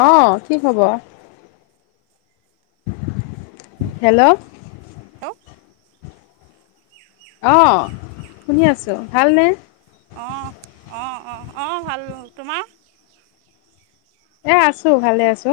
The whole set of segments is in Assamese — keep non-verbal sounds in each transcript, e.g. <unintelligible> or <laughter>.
অহ কি খবৰ? হেল্ল'! হেল্ল' অহ শুনি আছো। ভালনে? অ, অ, অ, অ, ভাল ভাল। তোমাৰ? এ আছো ভালে আছো।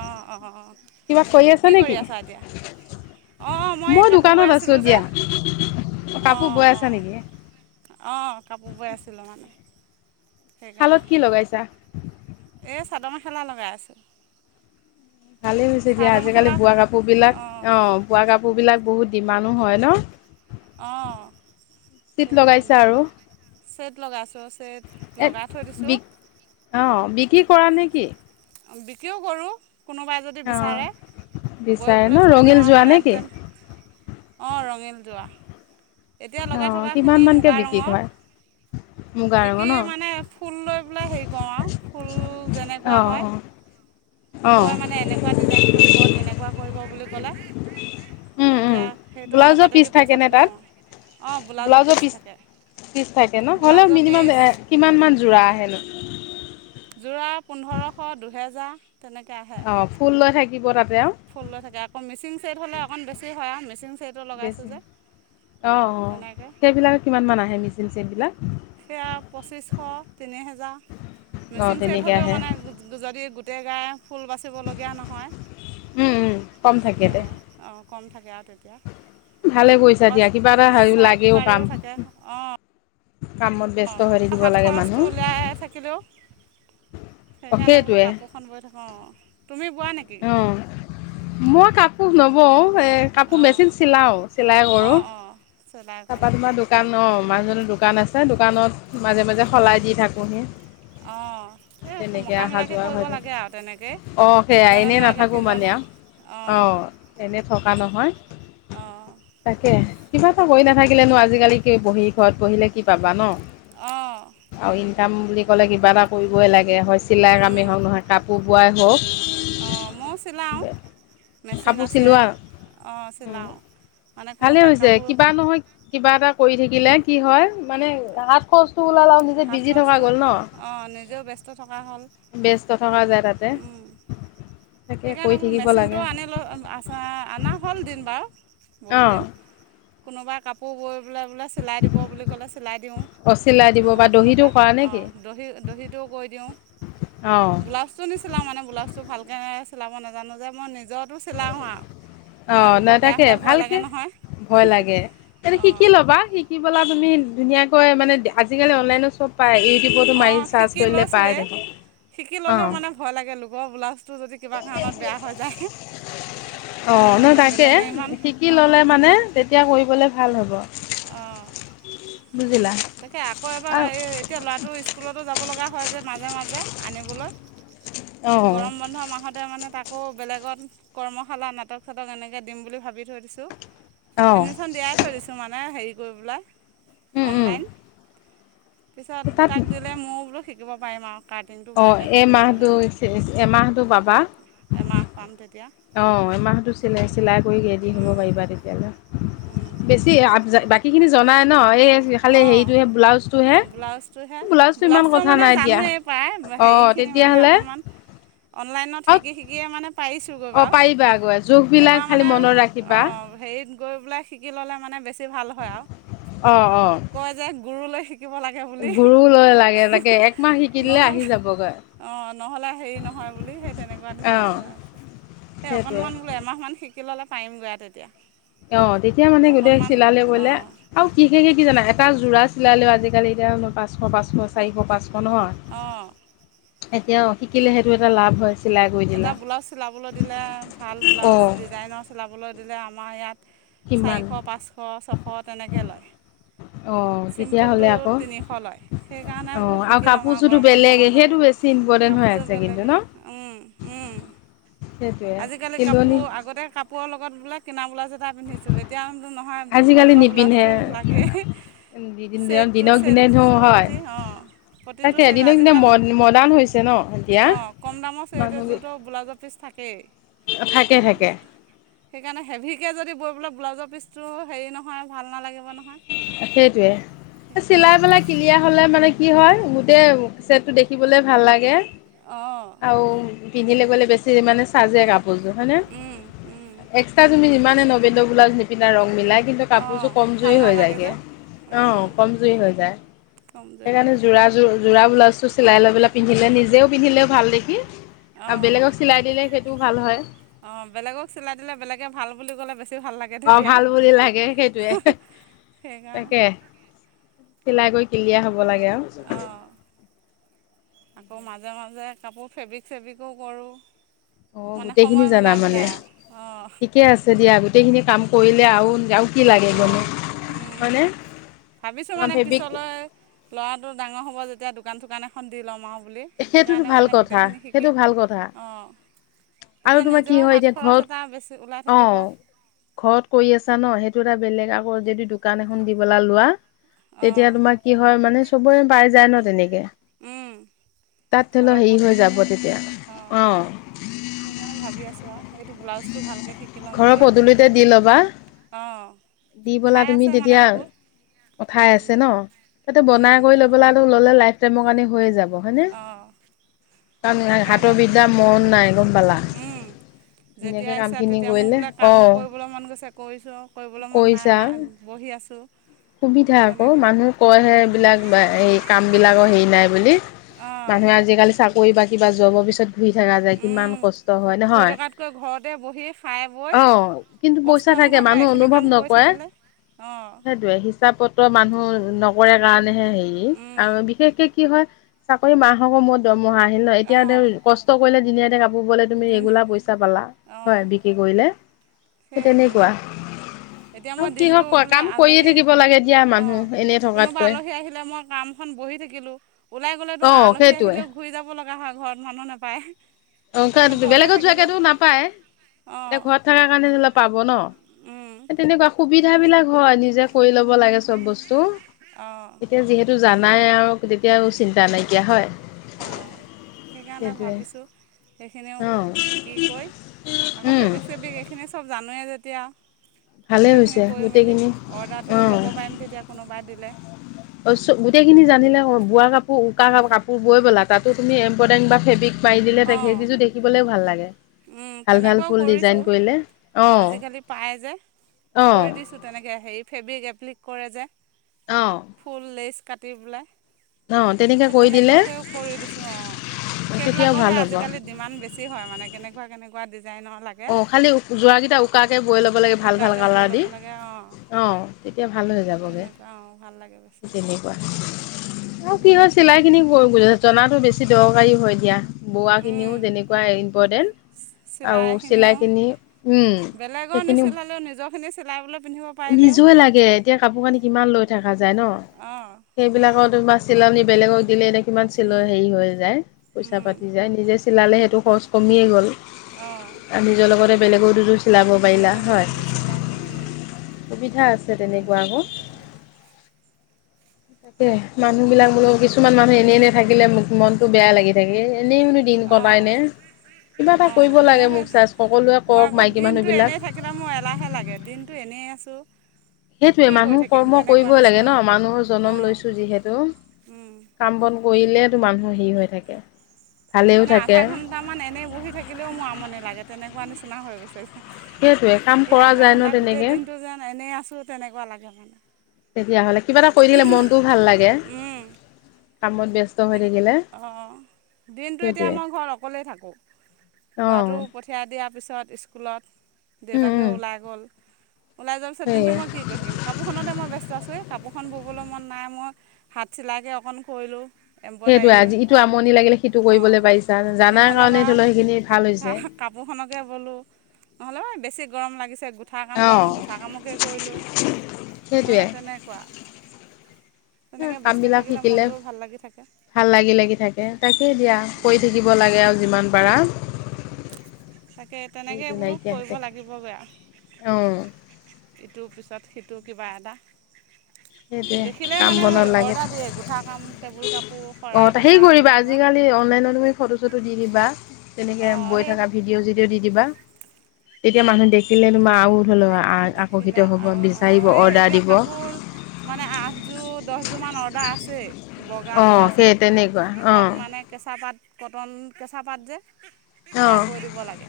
অঁ অঁ অঁ কি কৰি আছা এতিয়া? অঁ মই কাপোৰ বৈ দোকানত আছোঁ আছিলোঁ যে দিয়া। অ কাপোৰ বৈ আছা অ নেকি? অ কাপোৰ বৈ আছিলোঁ মানে। শালত সেইকাৰণে কি লগাইছা? এ। চাদৰ মেখেলা লগাই আছোঁ। ভালেই হৈছে দিয়া চাদৰ আজিকালি মেখেলা বোৱা কাপোৰ বিলাক অঁ অ বোৱা কাপোৰ বিলাক বহুত ডিমাডো হয় ন। অ। চিট লগাইছা সেইকাৰণে আৰু চেট লগাইছোঁ ছেট এ লগাই থৈ বি দিছো। অঁ বিক্ৰী কৰা নেকি? বিক্ৰীও কৰোঁ। কোনোবাই যদি অঁ বিচাৰে বৈ বিচাৰে ন বলে থৈ দিওঁ ৰঙিল আৰু যোৰা মানে নেকি? তেন। অ ৰঙীন যোৱা। এতিয়া লগাই অঁ কিমান থকাখিনি মানকে মুগা বিক্ৰী ৰঙৰ কৰা? মুগা ৰঙৰ বিকি ন? মানে ফুল লৈ পেলাই হেৰি কৰো আৰু ফুল যেনেকুৱা অঁ হয় অঁ অঁ কয় মানে এনেকুৱা ডিজাইন কৰিব তেনেকুৱা কৰিব বুলি। কেলে। উম, উম, তেতিয়া সেইটো ব্লাউজৰ পিচ অনুপাতেদি থাকে পইচাটো নে তাত? লওঁ। ব্লাউজৰ পিচ পিচ থাকে ন হ'লেও ব্লাউজৰ মিনিমাম পিচ কিমান মান যোৰা আহে ন। যোৰা পোন্ধৰশ দুহেজাৰ। তেনেকৈ আহে অ ফুল লৈ থাকে। দিব। ফুল লৈ থাকে আকৌ মচিং ছেদ হলে অকন বেছি হয় আৰু মে। এইটো লগা ইছ বেছি যে অ', অ'। এনেকে সেইবিলাক কিমান মান আহে মেচিন চেটবিলাক? হেয়া পচিশ তিনিহেজাৰ অ', মিচিং ছেট তেনেকে হলে উ আহে। মানে যদি। গোটে গাই ফুল বাচিবলগীয়া নহয়। উম উম কম থাকে দে। অঁ অঁ কম থাকে আৰু তেতিয়া ভালে কৰিছা আকৌ দিয়া কিবা এটা হ ছাইড লাগেও পাৰিও কাম থাকে কামত ব্যস্ত অঁ হৈ থাকিব হাত লাগে খৰচটো মানুহ। উওলিয়াই থাকিলেও অ', সেইকাৰণে বোলো সেইটোৱে কাপোৰখন বৈ থাকোঁ অঁ তুমি বোৱা নেকি অ মই কাপোৰ নব গ এ কাপোৰ অঁ মেচিন চিলাও চিলাই কৰো অঁ অঁ চিলাই কৰা তাপা তোমাৰ দোকান অম আমাৰজনো দোকান আছে দোকানত মাজে মাজে সলাই দি থাকোঁহি অঁ এই তেনেকে অহা মোকামিলাকৈ যোৱা কৰিব হয় থাক লাগে আৰু তেনেকৈ অ সেয়া ইজনে এনে নোৱাৰিলে নাথাকো মানে সিজনে আৰু অ অঁ এনে থকা নহয় অঁ তাকে কিমান একো কৰি নাথাকিলে নো আজিকালি কি বহি ঘৰত বঢহিলে কি পাবা ন অঁ আৰু ইনকাম বুলি কলে কিবা এটা কৰিবই লাগে হয় চিলাই আমি হওক নহয় কাপোৰ বোৱাই হওক অঁ ময় চিলাওঁ মেচিন কাপোৰ আছে চিলোৱা অঁ চিলাওঁ মানে ভালে কোনোবাই হৈছে কাপোৰ কিবা নহয় কিবা এটা কৰি থাকিলে কি হয় মানে হাত খচ চোওলালাও নিজে হাত বিজি থকা খৰচটো গ'ল ন অঁ নিজেও ব্যস্ত থকা ব্যস্ত থকা যায় তাত <unintelligible> সেইকাৰণে বোলো থাকিব লাগে মেচিনটো আনি লো আ অনা হ'ল দিন বাৰু বহুত অঁ দিন কোনোবাই কাপোৰ বৈ বোলে বোলে চিলাই দিব বুলি ক'লে চিলাই দিওঁ, অঁ চিলাই দিব বা নহ'লে দহিটো কোনোবাই কৰা অঁ নেকি দহি দহিটোও বৈ দিওঁ। অঁ ব্লাউজ চিলাও মানে ব্লাউজ টো ভালকে চিলাব নাজানোঁ যে মই নিজে অ বেয়া নয়তাকে হ'লে ভয় লাগে ভালকে নহয় ভয় লাগে। তেনে শিকি অঁ ল'বা শিকি বলা তুমি ধুনীয়াকে কয় মানে আজি-কালি অনলাইনত চব পায় ই অ শিকি লৈছোঁৱে, শিকি ল'লেও অঁ মানে ভয় লাগে লোক ব ব্লাউজ অঁ ন সেইকাৰণে তাকে বেলেগে ইমান শিকি ল'লে অঁ মানে তেতিয়া কৰিবলে ভাল হ'ব। অঁ বুজিলা তাকে আকৌ এবাৰ আৰু এই এতিয়া ল'ৰাটো স্কুলতো যাব। ব লগা হয় যে মাজে মাজে আনিবলৈ। অঁ এই গৰমবন্ধ মাহতে মানে তাক আকৌ বেলেগত কৰ্মশালা নাটক-চাটক এনেকে দিম বুলি ভাবি থৈ দিছোঁ। অঁ এডমিশ্যন দিয়াই থৈ দিছোঁ মানে হেৰি গৈ ওলাই <unintelligible> উম উম অনলাইন। পিছত তাক দিলে মোৰ বোলো শিকিব পাৰিম আওঁ অ এমাহটো হৈছে এমাহটো পাবা। এমাহ পাম তেতিয়া অঁ এমাহতো চিলায় চিলাই। কৈ ৰেডি হ'ব উম, পাৰিবা তেতিয়া হ'লে, উম, বেছি আগ বাকিখিনি জনাই নহয় অঁ ব্লাউজটোহে, ইমান ব্লাউজটো কথা মানে নাই দিয়া জানোৱেই প্ৰায় অ হেৰিখিনি মানে তেতিয়াহ'লে অকণমান অনলাইনত অ শিকি শিকিয়ে মানে পাৰিছোঁগৈ অ বাৰু পাৰিবা গৈ জোখ এবাৰ বিলাক মানে খালি মনত ৰাখিবা। অঁ হেৰিত গৈ বোলাই শিকি ল'লে মানে বেছি ভাল হয় আঅ অ অ কয় যে গুৰু লৈ শিকিব লাগে বুলি গুৰু লৈ লাগে লাগে একমাহ শিকি দিলে আহি নহলে যাবগৈ অ নহ'লে হেৰি নহয় বুলি সেই তেনেকুৱা অ নিচিনা হয়। এই সেইটোৱে অকনমান বোলে এমাহমান শিকি শিকি ল'লে পাৰিমগৈ তেতিয়া অ তেতিয়া মানে গোটেই অকণমান চিলালে বোলে অঁ আৰু কিহেৰে কি জানা এটা যোৰা চিলালেও আজি-কালি এতিয়া পাঁচশ পাঁচশ চাৰিশ পাঁচশ নহয়, অঁ এতিয়াও এটা ব্লাউজ চিলাবলৈ দিলে, ভাল অ ব্লাউজ ডিজাইনৰ চিলাবলৈ যোনে আমাৰ ইয়াত কিমান চাৰিশ, পাঁচশ, ছশ তেনেকৈ লয়। অ চিম্পুলটো তেতিয়াহ'লে আকৌ তিনিশ লয়। সেইকাৰনে বোলো অ' শিকি লয় আৰু কাপোৰযোৰতো গৰম বন্ধ বেলেগ মাহতে। সেইটো বেছি ইম্পৰ্টেণ্ট হৈ কাপোৰযোৰ আছে বে কিন্তু ন সেইটোৱে চিলনি বিলাক কিনা বোলা এটা পিন্ধিছিলো এতিয়া নহয় ঘৰত আজিকালি বোৱা নিপিন্ধে ব্লাউজটো লাগেই। <unintelligible> ছেটটো দিনক দিনে ধ ছেটটো হয় প্ৰতি অঁ প্ৰতিটো তাকে ছেট দিনক দিনে ম আজিকালি। মডাৰ্ণ হৈছে ন এতিয়া অঁ কম দামৰ ছেট মানুহ এযোৰতো ব্লাউজত থাকে থাকে থাকে সেইকাৰণে হেভি কে যদি বৈ পেলাক ব্লাউজৰ পিচটো হেৰি নহয় ভাল নালাগিব নহয়। সেট- সেইকাৰণে চিলাই পেলাই কিলিয়া হলে মানে কি হয় গোটেই ছেট টো দেখিবলে ভাল লাগে। অঁ আৰু পিন্ধিলে গ'লে বেছি চাজে কাপোৰযোৰ হয়নে? উম উম এক্সট্ৰা তুমি যিমানে নবেদ ব্লাউজ নিপিন্ধা ৰং মিলাই কিন্তু অঁ কাপোৰযোৰ কম ভাল জুৰি হৈ যায়। নালাগে যে অ অঁ কমজুৰি হৈ যায়। কমজোৰ হৈ সেইকাৰণে যায় যোৰাযোৰ যোৰা ব্লাউজটো চিলাই লৈ পেলাই পিন্ধিলে নিজেও পিন্ধিলেও ভাল দেখি। আৰু অঁ বেলেগক চিলাই দিলে সেইটোও ভাল হয়। অঁ বেলেগক চিলাই দিলে বেলেগে ভাল বুলি ক'লে বেছি ভাল লাগে অ তেতিয়া ভাল বুলি লাগে সেইটোয়ে সেইকাৰণে তাকে চিলাই কৰি কি দিয়া হ'ব লাগে আৰু। অঁ আকৌ মাজে মাজে কাপোৰ ফেব্ৰিক চেব্ৰিকো কৰোঁ। অ মানে গোটেইখিনি সময় জানা মিলাই মানে মিলাই আৰু অঁ ঠিকে আছে দিয়া। গোটেইখিনি কাম কৰিলে আৰু আৰু কি লাগে মানে হয়নে। ভাবিছো অ মানে ফেব্ৰিক পিছলৈ ল'ৰাটো ডাঙৰ হ'ব যেতিয়া দোকান চোকান এখন দি ল'ম আৰু। বুলি সেইটোতো সেইকাৰণে ভাল মানে কথা। গোটেইখিনি শিকি সেইটো ভাল কথা অঁ আৰু তেতিয়া তোমাৰ নিজৰ কি হয় হাত এতিয়া খৰচ এটা বেছি ওলাই ঘৰত অ থাকিব ঘৰত কৰি আছা ন সেই- সেই টো এটা বেলেগ আকৌ যদি দোকান এখন দিবেলা লোৱা তেতিয়া তোমাৰ কি হয় মানে চবৰে পাই যায় ন তেনেকে। উম। তাত ধৰি লও ঘৰৰ হেৰি হৈ যাব পদূলিতে। তেতিয়া অঁ অ সেইকাৰণে ভাবি আছোঁ আও এইটো ব্লাউজটো ভালকৈ শিকি ল'ম ঘৰৰ বুলি। পদূলিতে দি ল'বা অঁ দি পেলা ঠাই তুমি আছে মানে তেতিয়া বহুত উ ঠাই আছে ন তাতে বনাই কৰি লৈ পলা ললে লাইফ মোৰ কাৰণে হৈ যাব। হয়নে অঁ হাতৰ সেইকাৰণে বিদাৰ মন নাই গম পালা যেতিয়া ধুনীয়াকে কাম ইচ্ছা খিনি তেতিয়া মোৰ কৰিলে বোলে অ। কাম কৰিবলৈ মন গৈছে কৰিছোঁ কৰিবলৈ নাই কৰিছা না বহি আছো। সুবিধা আকৌ মানুহ কয়হে সুবিধা এইবিলাক এই কাম বিলাকৰ হেৰি নাই বুলি। অঁ মানুহে আজিকালি। কৰি বা কিবা যোৱব পিছত। <unintelligible> ঘুই থকা যায় কিমান কষ্ট হয় ঘূৰি নহয় থকাতকৈ ঘৰতে বহি খাই বৈ অ কিন্তু কষ্ট পইচা থাকে নোহোৱাকৈ মানুহ এইখিনি অনুভৱ কাম কৰি নকৰে। থাকিলে অঁ ইছাপ পত্ৰ মানুহ নকৰে কাৰণেহে। <unintelligible> হেৰি আৰু বিশেষকে। কি হয় চাকৰি মাহেকৰ মূৰত দৰমহাঁ আহিল ন এতিয়া অঁ কষ্ট কৰিলে দিনীয়া এ। <unintelligible> তুমি ৰেগোলাৰ অঁ পইচা পালা অঁ হয় বিক্ৰী কৰিলে। <unintelligible> সেই সেইটোৱে তেনেকুৱা আৰু কিহ কোৱা কাম। <unintelligible> অ লাগে দিয়া মানুহ এনেই কোনোবা থকাতকৈ আলহী আহিলে মই কামখন বহি থাকিলো ওলাই গ'লেতো অ আলহী সেইটোৱে আহিলেও ঘূৰি যাব লগে। <unintelligible> ঘৰত মানুহ নাপায়। অ সেইকাৰণে ঘৰতে বেলেগত থাকিলোঁ যোৱাকেতো নাপায় এতিয়া অঁ ঘৰত থকা কাৰণেঅলপ। পাব ন উম তেনেকুৱা। সুবিধা বিলাক হয় নিজে কৰি ল। ব বস্তু অঁ এতিয়া যিহেতু। জানাই আৰু তেতিয়া আৰু চিন্তা নাইকিয়া হয়। অঁ সেইকাৰণে সেইটোৱে ভাবিছোঁ। সেইখিনিও অ শিকি কৰি আকৌ উম ফেব্ৰিক চেব্ৰিক এইখিনি চব। মানুহে যেতিয়া। ভালেই গোটেইখিনি হৈছে কৰি মেলি গোটেইখিনি অ অৰ্ডাৰটো ল'ব পাৰিম তেতিয়া কোনোবাই দিলে। অ গোটেই খিনি জানিলে বোৱা কাপোৰ উকা কাপোৰ বৈ বলা তাতো তুমি এম্ব্ৰইডাৰিং বা ফেব্ৰিক। পাৰি দিলে অঁ তেখেইকযো দেখিবলৈও ভাল লাগে ভাল ভাল তেনেকুৱাও ফুল ডিজাইন কৰিছোঁ কৰিলে অ আজিকালি পায় যে অ। কৰি দিছোঁ তেনেকৈ হেৰি ফেব্ৰিক এপ্লিক কৰে যোয়। অ ফুলছ। কাটি পেলাই। অ তেনেকৈ সেই কৰি দিলে তেনেকুৱাকেও কৰি দিছো অ সেইবিলাক। তেতিয়াও আহে ভাল হ'ব আজিকালি ডিমাণ্ড বেছি হয় মানে কেনেকৈ। <unintelligible> কেনেকুৱা দি। অঁ খালী যোৰাকৰাকেইটা উকাকে বৈ ল'ব লাগে ভাল ভাল উকাকৈ বৈ কালাৰ দি ল'ব লাগে অঁ অঁ তেতিয়া ভাল হৈ যাবগৈ তেনেকুৱা অঁ ভাল লাগে বেছিকৈ তেনেকুৱা। অ কি তেনেকুৱাকৈ হয় চিলাই খিনি কৰি বজ জনাতো <unintelligible> বেছি দৰকাৰী হয় দিয়া। বোৱাখিনিও কৰিছোঁ যেনেকুৱাই ইম্পৰ্টেণ্ট আৰু চিলাইখিনিও লাইকিনি উম সেইখিনিও। চিলাবলে। নিজৰ লাগে এতিয়া কাপোৰ -কানি কিমান লৈ থকা যায় ন অঁ সেইবিলাকৰ তোমাৰ ছিলনি বেলেগক দিলে দে কিমান চিলৰ হেৰি হৈ যায় পইচা পাতি যায় নিজে চি চিলালে সেইটো খৰচ কমিয়েই গ'ল। অঁ নিজৰ লগতে বেলেগৰ দুইযোৰ বেলেগৰ দুযোৰ চিলালো উম। সুবিধা আছে তেনেকোৱা আকৌ। তাকে মানুহ বিলাক বোলো কিছুমান মানুহ এনে এনে থাকিলে মোক মনটো বেয়া লাগি থাকে। এনেইনো দিন কটাই অঁ নে কিবা এটা কৰিব অঁ লাগে মোৰ মোক সেই চাৰজ সকলোৱে মই কওক আকৌ মাইকী দিনটো মানুহবিলাক। এনেই থাকিলে মোৰ এলাহে লাগে দিনটো এনেই আছোঁ কি সেইটোয়ে কৰি মানুহ থাকিম কৰ্ম তেনেকুৱা কৰিবই লাগে নিচিনা ন মানুহৰ জনম অঁ লৈছো যিহেতু কাম বন কৰিলেতো মানুহৰ হিৰ হৈ থাকে ভালেও মানে থাকে আধা ঘণ্ট মান এনেই বহি থাকিলেও মোৰ আমনি লাগে তেনেকোৱা নিচি না হৈ গৈছে। সেইটোৱে কাম এই কৰা আধা যায় ন ঘণ্টা গোটেই তেনেকে দিনটো যেন এনেই আছোঁ তেনেকুৱা লাগে মানে তেতিয়াহ'লে কিবা এটা কৰি থাকিলে মনটোও ভাল লাগে। কামত ব্যস্ত হৈ থাকিলে অ দিনটো এতিয়া সেইটোৱে মই ঘৰত অকলেই থাকো অঁ ল'ৰাটো পঠিয়াই দিয়াৰ পিছত স্কুল লত দেউতাকে ওলাই গ'ল ওলাই যোৱাৰ পিছত দিনটো সেয়ে মই কি কৰি থাকিম কাপোৰখনতে মই ব্যস্ত আছোহে এই কাপোৰ তাত এখন ব'বলৈ মন নাই মই হাত চিলাইকৈ অকণ কৰিলোঁ। সেইটোৱে এম্ব্ৰইডাৰী আজি ইটো আমনি লাগিলে সিটো অঁ কৰিবলৈ পাৰিছা জানাৰ নহ'লে বা কাৰনেতো এতিয়া সেইখিনি ভাল হৈছে। কাপোৰখনকে ব'লোঁ নহলে বা বেছি গৰম লাগিছে। গুঠা কাম অঁ জানো গুঠা কামকে কৰিলোঁ সেইটোৱে মানে তেনেকোৱা। তেনেকে ব্যস্ত কামবিলাক থাকিলে শিকিলে মনটোও ভাল লাগি থাকে। ভাল লাগি লাগি থাকে তাকে দিয়া কৰি থাকিব লাগে আৰু যিমান পাৰা। তাকে তেনেকে সেইটো বোলো নাইকিয়া কৰিব লাগিবগে আও। অ', ইটোৰ পিছত সিটো কিবা এটা। সেইটোৱে দেখিলে কাম মানে বন লাগে অৰ্ডাৰ দিয়ে গোঠা কাম টেবুল কাপোৰ অ শৰাই ঢকা সেই কৰিবা তেনেকুৱা আজিকালি অনলাইনত তুমি ফটো চটো দি দিবা তেনেকে অঁ বৈ সেই থকা ভিডিঅ' চিডি'অ দি দিবা তেতিয়া মানুহ অঁ দেখিলে তোমাৰ ন লাবা দেখিলে আকৰ্ষিত হ'ব আৰু বিচাৰিব অঁ এই অৰ্ডাৰ এতিয়া দিব। কাপোৰ <unintelligible> মানে আঠযোৰ দহযোৰমান অৰ্ডাৰ আছে। বগা বোৱা অ', সেই তেনেকুৱা অ', ছেত মানে কেঁচা পাত কটন কেঁচা পাত যে। সেয়া অ', বৈ দিব লাগে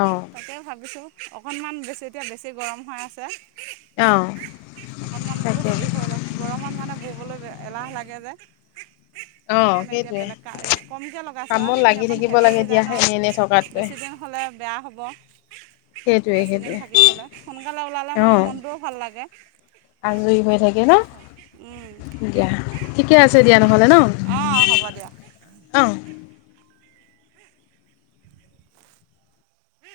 অ', তাকে ভাবিছো। অকণমান বে এতিয়া বেছি গৰম হৈ আছে। অ', অকনমান বোলো তাকে হেৰি হয় অলপ গৰমত মানে ববলৈ বেয়া। এলাহ লাগে যে। অ', সেইকাৰণে এতিয়া সেইটোৱে। বেলেগ কা কমকৈ লগাইছোঁ আৰু কামত সেইখিনি লাগি অকণ থাকিব হেভি লাগে দিয়া ডিজাইনৰ এনে এনে থকাতকৈ বেছিদিন হ'লে বেয়া হ'ব বেছিদিন সেইটোৱে বেছিদিন সেইটোৱে থা কি কলে সোনকালে ওলালে মানে অ'। মন টোও ভাল লাগে। যে আজৰি হৈ থাকে ন দিয়া ঠিকে আছে দিয়া নহ'লে অঁ হ'ব দিয়া ন অ।